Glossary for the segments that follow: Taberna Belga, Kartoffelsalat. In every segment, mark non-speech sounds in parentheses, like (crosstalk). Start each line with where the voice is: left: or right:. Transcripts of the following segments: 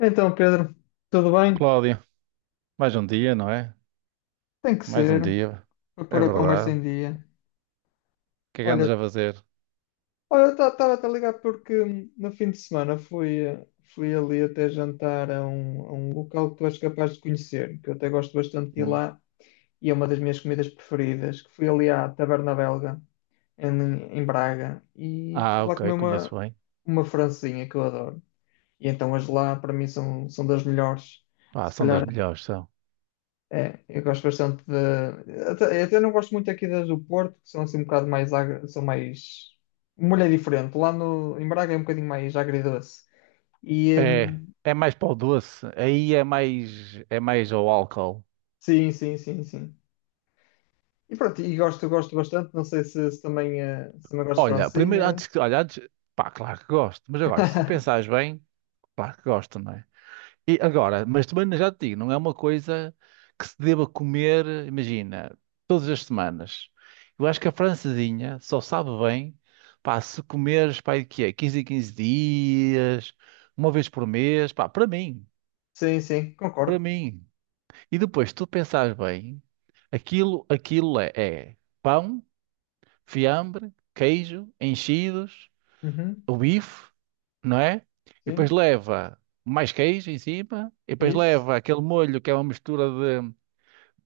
left: Então, Pedro, tudo bem?
right: Cláudio, mais um dia, não é?
left: Tem que
right: Mais um
left: ser,
right: dia,
left: para
right: é
left: pôr a conversa
right: verdade.
left: em
right: O
left: dia.
right: que é que
left: Olha,
right: andas a fazer?
left: olha, estava a ligar porque no fim de semana fui, fui ali até jantar a a um local que tu és capaz de conhecer, que eu até gosto bastante de ir
right: Hum.
left: lá, e é uma das minhas comidas preferidas, que fui ali à Taberna Belga, em Braga, e fui
right: Ah,
left: lá comer
right: ok, conheço bem.
left: uma francesinha que eu adoro. E então as lá, para mim, são das melhores.
right: Ah,
left: Se
right: são das
left: calhar
right: melhores, são.
left: é, eu gosto bastante de. Até, eu até não gosto muito aqui das do Porto, que são assim um bocado mais. São mais. Uma mulher diferente. Lá no, em Braga é um bocadinho mais agridoce. E.
right: É, é mais para o doce, aí é mais ao álcool.
left: Sim, sim, sim, sim. E pronto, e gosto, gosto bastante. Não sei se também, se também gosto de
right: Olha, primeiro,
left: francinha.
right: antes que, olha, antes, pá, claro que gosto, mas agora, se tu
left: (laughs)
right: pensares bem, claro que gosto, não é? E agora, mas também já te digo, não é uma coisa que se deva comer, imagina, todas as semanas. Eu acho que a francesinha só sabe bem, pá, se comeres, pá, o que é, 15 em 15 dias, uma vez por mês, pá, para mim,
left: Sim, sim,
right: para
left: concordo.
right: mim. E depois, se tu pensares bem, aquilo, aquilo é, é pão, fiambre, queijo, enchidos,
left: Uhum,
right: o bife, não é? E depois
left: sim,
right: leva mais queijo em cima, e depois
left: isso.
right: leva aquele molho que é uma mistura de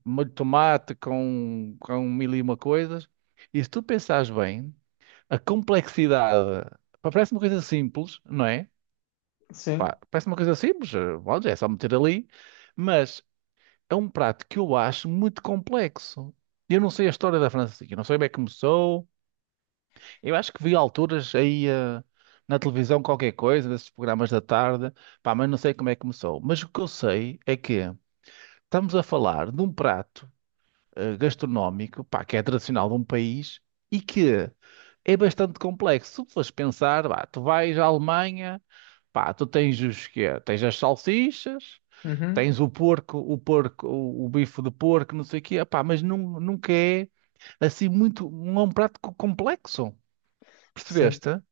right: molho de tomate com mil e uma coisas. E se tu pensares bem, a complexidade, pá, parece uma coisa simples, não é?
left: Sim,
right: Pá, parece uma coisa simples, bom, é só meter ali, mas é um prato que eu acho muito complexo. Eu não sei a história da França, eu não sei bem como começou. Eu acho que vi alturas aí na televisão qualquer coisa, desses programas da tarde, pá, mas não sei como é que começou. Mas o que eu sei é que estamos a falar de um prato gastronómico, pá, que é tradicional de um país e que é bastante complexo. Se tu fores pensar, pá, tu vais à Alemanha, pá, tu tens os quê? Tens as salsichas,
left: uhum,
right: tens o porco, o porco, o bife de porco, não sei o quê, pá, mas nunca é assim muito, não é um prato complexo.
left: sim.
right: Percebeste?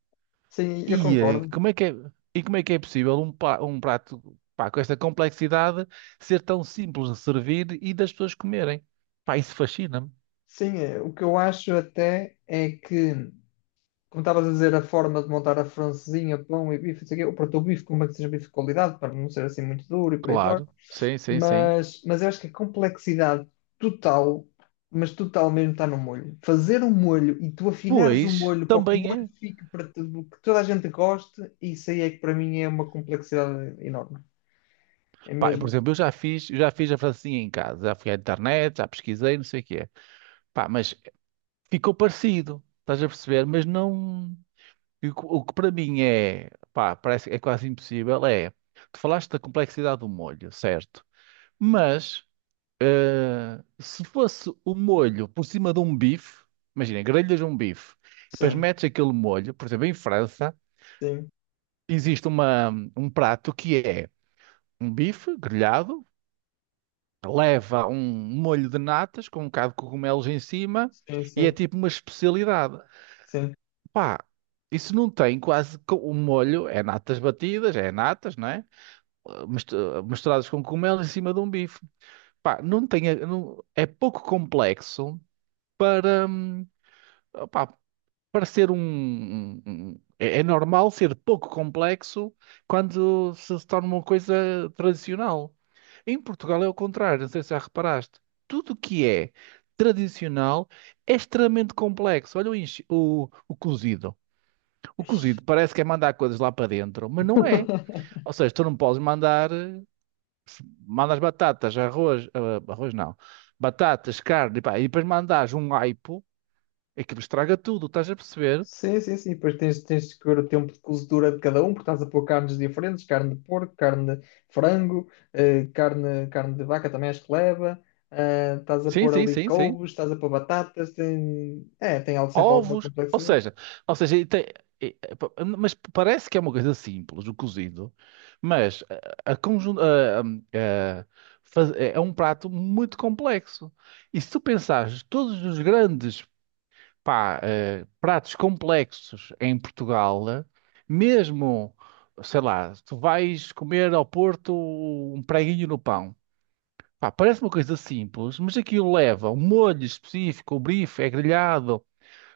left: Sim, eu
right: E
left: concordo.
right: como é que é, e como é que é possível um, um prato, pá, com esta complexidade ser tão simples de servir e das pessoas comerem? Pá, isso fascina-me.
left: Sim, o que eu acho até é que, como estavas a dizer, a forma de montar a francesinha, pão e bife, não sei o quê, ou para o teu bife, como é que seja bife de qualidade, para não ser assim muito duro e por aí fora.
right: Claro, sim, sim, sim.
left: Mas eu acho que a complexidade total, mas total mesmo, está no molho. Fazer um molho e tu afinares o
right: Pois,
left: molho para que o
right: também
left: molho
right: é.
left: fique para tudo, que toda a gente goste, isso aí é que para mim é uma complexidade enorme. É
right: Pá, por
left: mesmo?
right: exemplo, eu já fiz a francesinha em casa, já fui à internet, já pesquisei, não sei o que é. Pá, mas ficou parecido, estás a perceber? Mas não. O que para mim é, pá, parece que é quase impossível é. Tu falaste da complexidade do molho, certo? Mas. Se fosse o molho por cima de um bife, imagina, grelhas de um bife, depois
left: Sim,
right: metes aquele molho, por exemplo, em França,
left: sim,
right: existe uma, um prato que é um bife grelhado, leva um molho de natas com um bocado de cogumelos em cima
left: sim,
right: e é
left: sim,
right: tipo uma especialidade.
left: sim.
right: Pá, isso não tem quase. O molho é natas batidas, é natas, não é? Misturadas com cogumelos em cima de um bife. Pá, não tem. É pouco complexo para. Parecer um, É é normal ser pouco complexo quando se torna uma coisa tradicional. Em Portugal é o contrário, não sei se já reparaste. Tudo o que é tradicional é extremamente complexo. Olha o, o cozido. O cozido parece que é mandar coisas lá para dentro, mas não é.
left: (laughs)
right: Ou seja, tu não podes mandar... Mandas batatas, arroz... ah, arroz não. Batatas, carne, pá, e depois mandas um aipo, aquilo estraga tudo, estás a perceber?
left: Sim, sim, sim. Depois tens de ver o tempo de cozedura de cada um, porque estás a pôr carnes diferentes, carne de porco, carne de frango, carne de vaca também acho que leva. Estás a
right: Sim,
left: pôr
right: sim,
left: ali
right: sim, sim.
left: couves, estás a pôr batatas, tem, é, tem algo, sempre alguma
right: Ovos,
left: complexidade.
right: ou seja, e- e- pa- mas parece que é uma coisa simples, o cozido, mas a conjun- a- faz- é é um prato muito complexo. E se tu pensares todos os grandes pá, pratos complexos em Portugal, mesmo, sei lá, tu vais comer ao Porto um preguinho no pão. Pá, parece uma coisa simples, mas aquilo leva um molho específico, o bife é grelhado,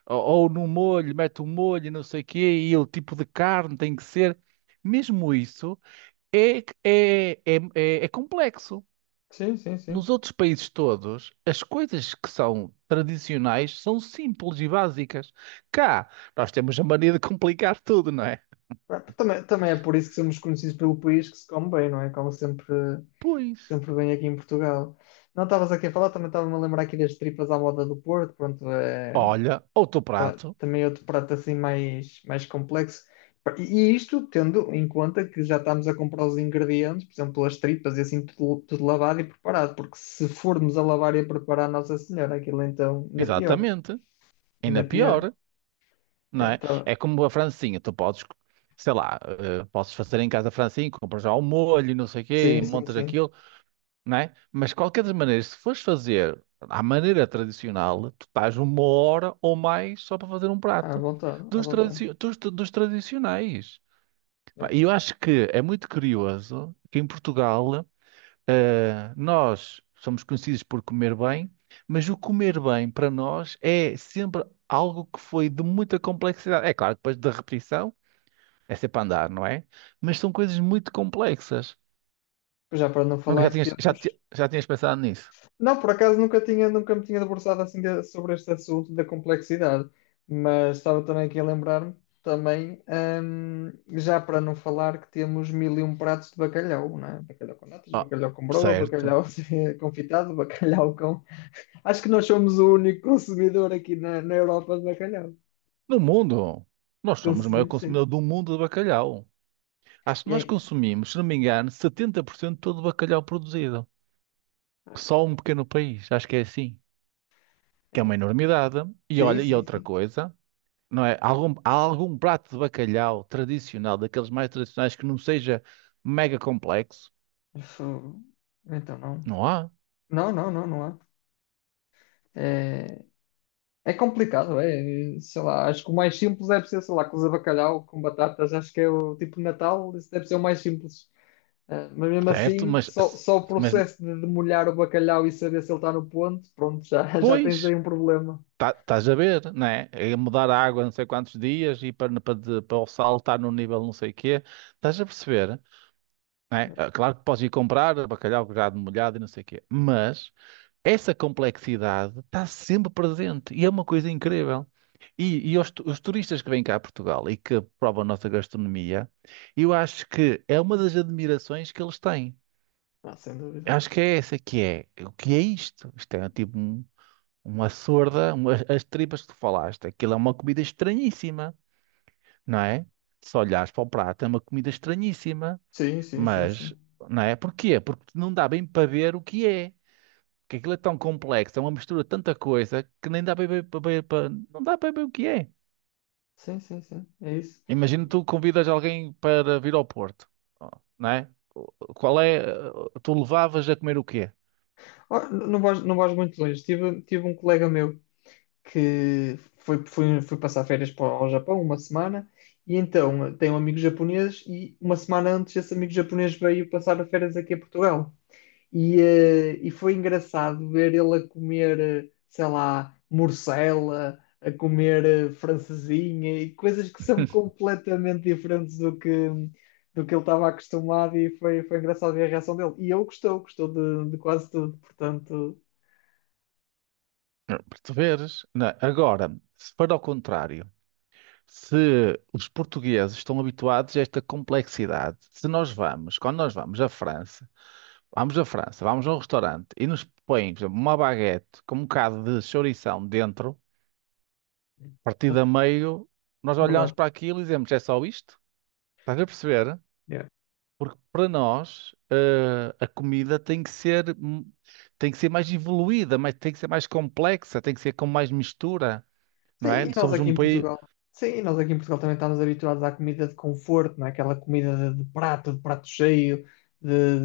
right: ou no molho, mete o molho, e não sei o quê, e o tipo de carne tem que ser. Mesmo isso é, é complexo.
left: Sim, sim,
right: Nos
left: sim.
right: outros países todos, as coisas que são tradicionais são simples e básicas. Cá, nós temos a mania de complicar tudo, não é?
left: Ah, também, também é por isso que somos conhecidos pelo país que se come bem, não é? Como sempre,
right: Pois.
left: sempre bem aqui em Portugal. Não estavas aqui a falar, também estava-me a lembrar aqui das tripas à moda do Porto, pronto, é,
right: Olha, outro prato.
left: também é outro prato assim mais complexo. E e isto tendo em conta que já estamos a comprar os ingredientes, por exemplo, as tripas e assim, tudo lavado e preparado, porque se formos a lavar e a preparar, Nossa Senhora, aquilo então ainda pior,
right: Exatamente. Ainda
left: ainda pior.
right: pior, não
left: É,
right: é?
left: tá.
right: É como a francinha. Tu podes, sei lá, podes fazer em casa a francinha, compras já o molho, e não sei o quê, e
left: Sim, sim,
right: montas
left: sim,
right: aquilo, não é? Mas de qualquer das maneiras, se fores fazer à maneira tradicional, tu estás uma hora ou mais só para fazer um
left: à
right: prato
left: vontade, à
right: dos,
left: vontade.
right: dos tradicionais.
left: É.
right: Pá, e eu acho que é muito curioso que em Portugal nós somos conhecidos por comer bem, mas o comer bem para nós é sempre algo que foi de muita complexidade. É claro, depois da repetição é sempre a andar, não é? Mas são coisas muito complexas.
left: Já para não
right: Nunca já
left: falar que
right: tinhas, já,
left: temos.
right: ti- Já tinhas pensado nisso?
left: Não, por acaso nunca tinha, nunca me tinha debruçado assim sobre este assunto da complexidade, mas estava também aqui a lembrar-me também, hum, já para não falar que temos mil e um pratos de bacalhau, não é? Bacalhau com natas,
right: Ah,
left: bacalhau com broa,
right: certo.
left: bacalhau (laughs) confitado, bacalhau com... Acho que nós somos o único consumidor aqui na Europa de bacalhau.
right: No mundo, nós somos o maior
left: Consumimos, sim.
right: consumidor do mundo de bacalhau. Acho que
left: E
right: nós
left: aí?
right: consumimos, se não me engano, 70% de todo o bacalhau produzido. Só um pequeno país, acho que é assim. Que é
left: É.
right: uma enormidade. E
left: Sim,
right: olha, e
left: sim,
right: outra
left: sim.
right: coisa, não é? Algum, há algum prato de bacalhau tradicional, daqueles mais tradicionais, que não seja mega complexo?
left: Isso- então não.
right: Não há,
left: Não, não, não, não há. É, é complicado, é. Sei lá, acho que o mais simples deve ser, sei lá, cozer bacalhau com batatas. Acho que é o tipo de Natal, isso deve ser o mais simples. Ah, mas mesmo
right: certo?
left: assim,
right: Mas,
left: só o
right: mas
left: processo de demolhar o bacalhau e saber se ele está no ponto, pronto, já, (laughs) já tens aí
right: pois,
left: um problema.
right: estás a ver, não é? É mudar a água não sei quantos dias e para, para, para o sal estar no nível não sei o quê. Estás a perceber? Né? Ah, claro que podes ir comprar bacalhau já molhado e não sei o quê, mas essa complexidade está sempre presente e é uma coisa incrível. E, os turistas que vêm cá a Portugal e que provam a nossa gastronomia, eu acho que é uma das admirações que eles têm.
left: Ah, sem dúvida.
right: Eu acho que é essa que é. O que é isto? Isto é tipo uma sorda, as tripas que tu falaste. Aquilo é uma comida estranhíssima, não é? Se olhares para o prato, é uma comida estranhíssima.
left: Sim, sim, sim,
right: Mas,
left: sim.
right: não é? Porquê? Porque não dá bem para ver o que é. Porque aquilo é tão complexo, é uma mistura de tanta coisa que nem dá bem para ver não dá bem o que é.
left: Sim, sim, sim. É isso.
right: Imagina tu convidas alguém para vir ao Porto, não é? Qual é? Tu levavas a comer o quê?
left: Ó, não vais, não vais muito longe. Tive, tive um colega meu que foi passar férias para o Japão uma semana e então tem um amigo japonês e uma semana antes esse amigo japonês veio passar férias aqui a Portugal e, e foi engraçado ver ele a comer, sei lá, morcela, a comer francesinha e coisas que são
right: (laughs)
left: completamente diferentes do que ele estava acostumado e foi, foi engraçado ver a reação dele. E ele gostou, gostou de quase tudo, portanto,
right: Não, perceberes? Não é? Agora, se for ao contrário, se os portugueses estão habituados a esta complexidade, se nós vamos, quando nós vamos à França, vamos à França, vamos a um restaurante e nos põem, por exemplo, uma baguete com um bocado de chourição dentro, partida a
left: (laughs)
right: meio, nós olhamos
left: é
right: para aquilo e dizemos, é só isto? Estás a perceber?
left: verdade.
right: Porque para nós, a comida tem que ser mais evoluída, mas tem que ser mais complexa, tem que ser com mais mistura,
left: Sim,
right: não é?
left: e nós
right: Somos
left: aqui
right: um
left: em
right: país
left: Portugal. Sim, e nós aqui em Portugal também estamos habituados à comida de conforto, não é? Aquela comida de prato cheio, de,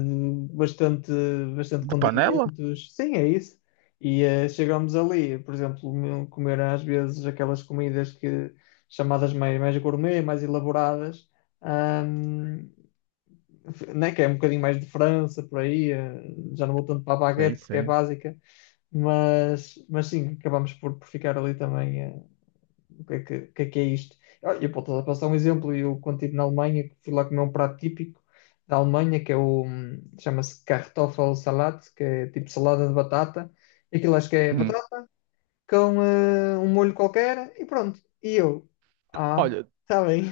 left: de bastante, bastante
right: de panela?
left: condimentos. Sim, é isso. E chegamos ali, por exemplo, comer às vezes aquelas comidas que chamadas mais, mais gourmet, mais elaboradas, ahm, né? Que é um bocadinho mais de França, por aí, já não vou tanto para a
right: Sim,
left: baguete porque é
right: sim.
left: básica. Mas sim, acabamos por ficar ali também. O que é que, o que é isto? Ah, eu posso dar- um exemplo, eu quando estive na Alemanha, fui lá comer um prato típico da Alemanha, que é o, chama-se Kartoffelsalat, que é tipo salada de batata, aquilo acho que é
right: Hum.
left: batata com um molho qualquer, e pronto, e eu, ah,
right: Olha,
left: está bem.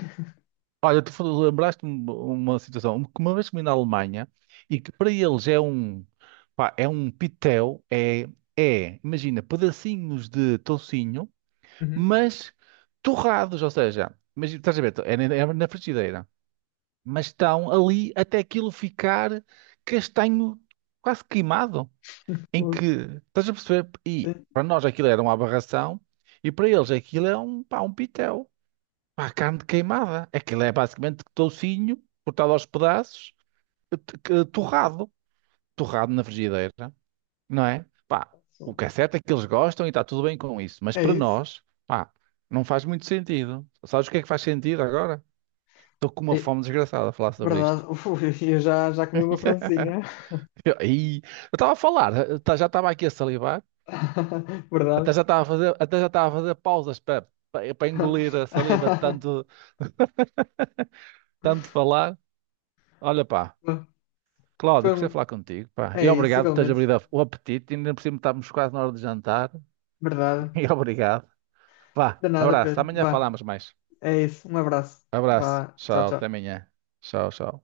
right: olha, lembraste-me uma situação que uma vez comi na Alemanha e que para eles é um, pá, é um pitel, é, é, imagina, pedacinhos de toucinho,
left: Uhum.
right: mas torrados, ou seja, mas estás a ver, é na frigideira, mas estão ali até aquilo ficar castanho quase queimado, em
left: Uh,
right: que, estás a perceber? E
left: sim.
right: para nós aquilo era uma aberração e para eles aquilo é um, pá, um pitel. Pá, carne queimada. Aquilo é basicamente toucinho, cortado aos pedaços, torrado. Torrado na frigideira, não é? Pá, o que é certo é que eles gostam e está tudo bem com isso. Mas
left: É
right: para
left: isso.
right: nós, pá, não faz muito sentido. Sabes o que é que faz sentido agora? Estou com uma
left: É,
right: fome desgraçada a falar sobre isto.
left: verdade. (laughs) Uf, eu já, já comi uma francesinha.
right: (laughs) Eu estava a falar, já estava aqui a salivar,
left: (laughs)
right: até
left: Verdade.
right: já estava a fazer, até já estava a fazer pausas para, para, engolir a saliva de tanto,
left: (laughs)
right: (laughs) tanto falar. Olha, pá. Cláudio,
left: Foi
right: gostei de
left: um-
right: falar contigo, pá. E
left: é isso,
right: obrigado por teres
left: igualmente.
right: abrido o apetite. Ainda por cima estávamos quase na hora de jantar.
left: Verdade.
right: (laughs) E obrigado. Vá,
left: De nada,
right: abraço.
left: Pedro.
right: Amanhã
left: Vá,
right: falamos mais.
left: é isso. Um abraço.
right: Abraço.
left: Vá, tchau,
right: Tchau, até
left: tchau.
right: amanhã. Tchau, tchau.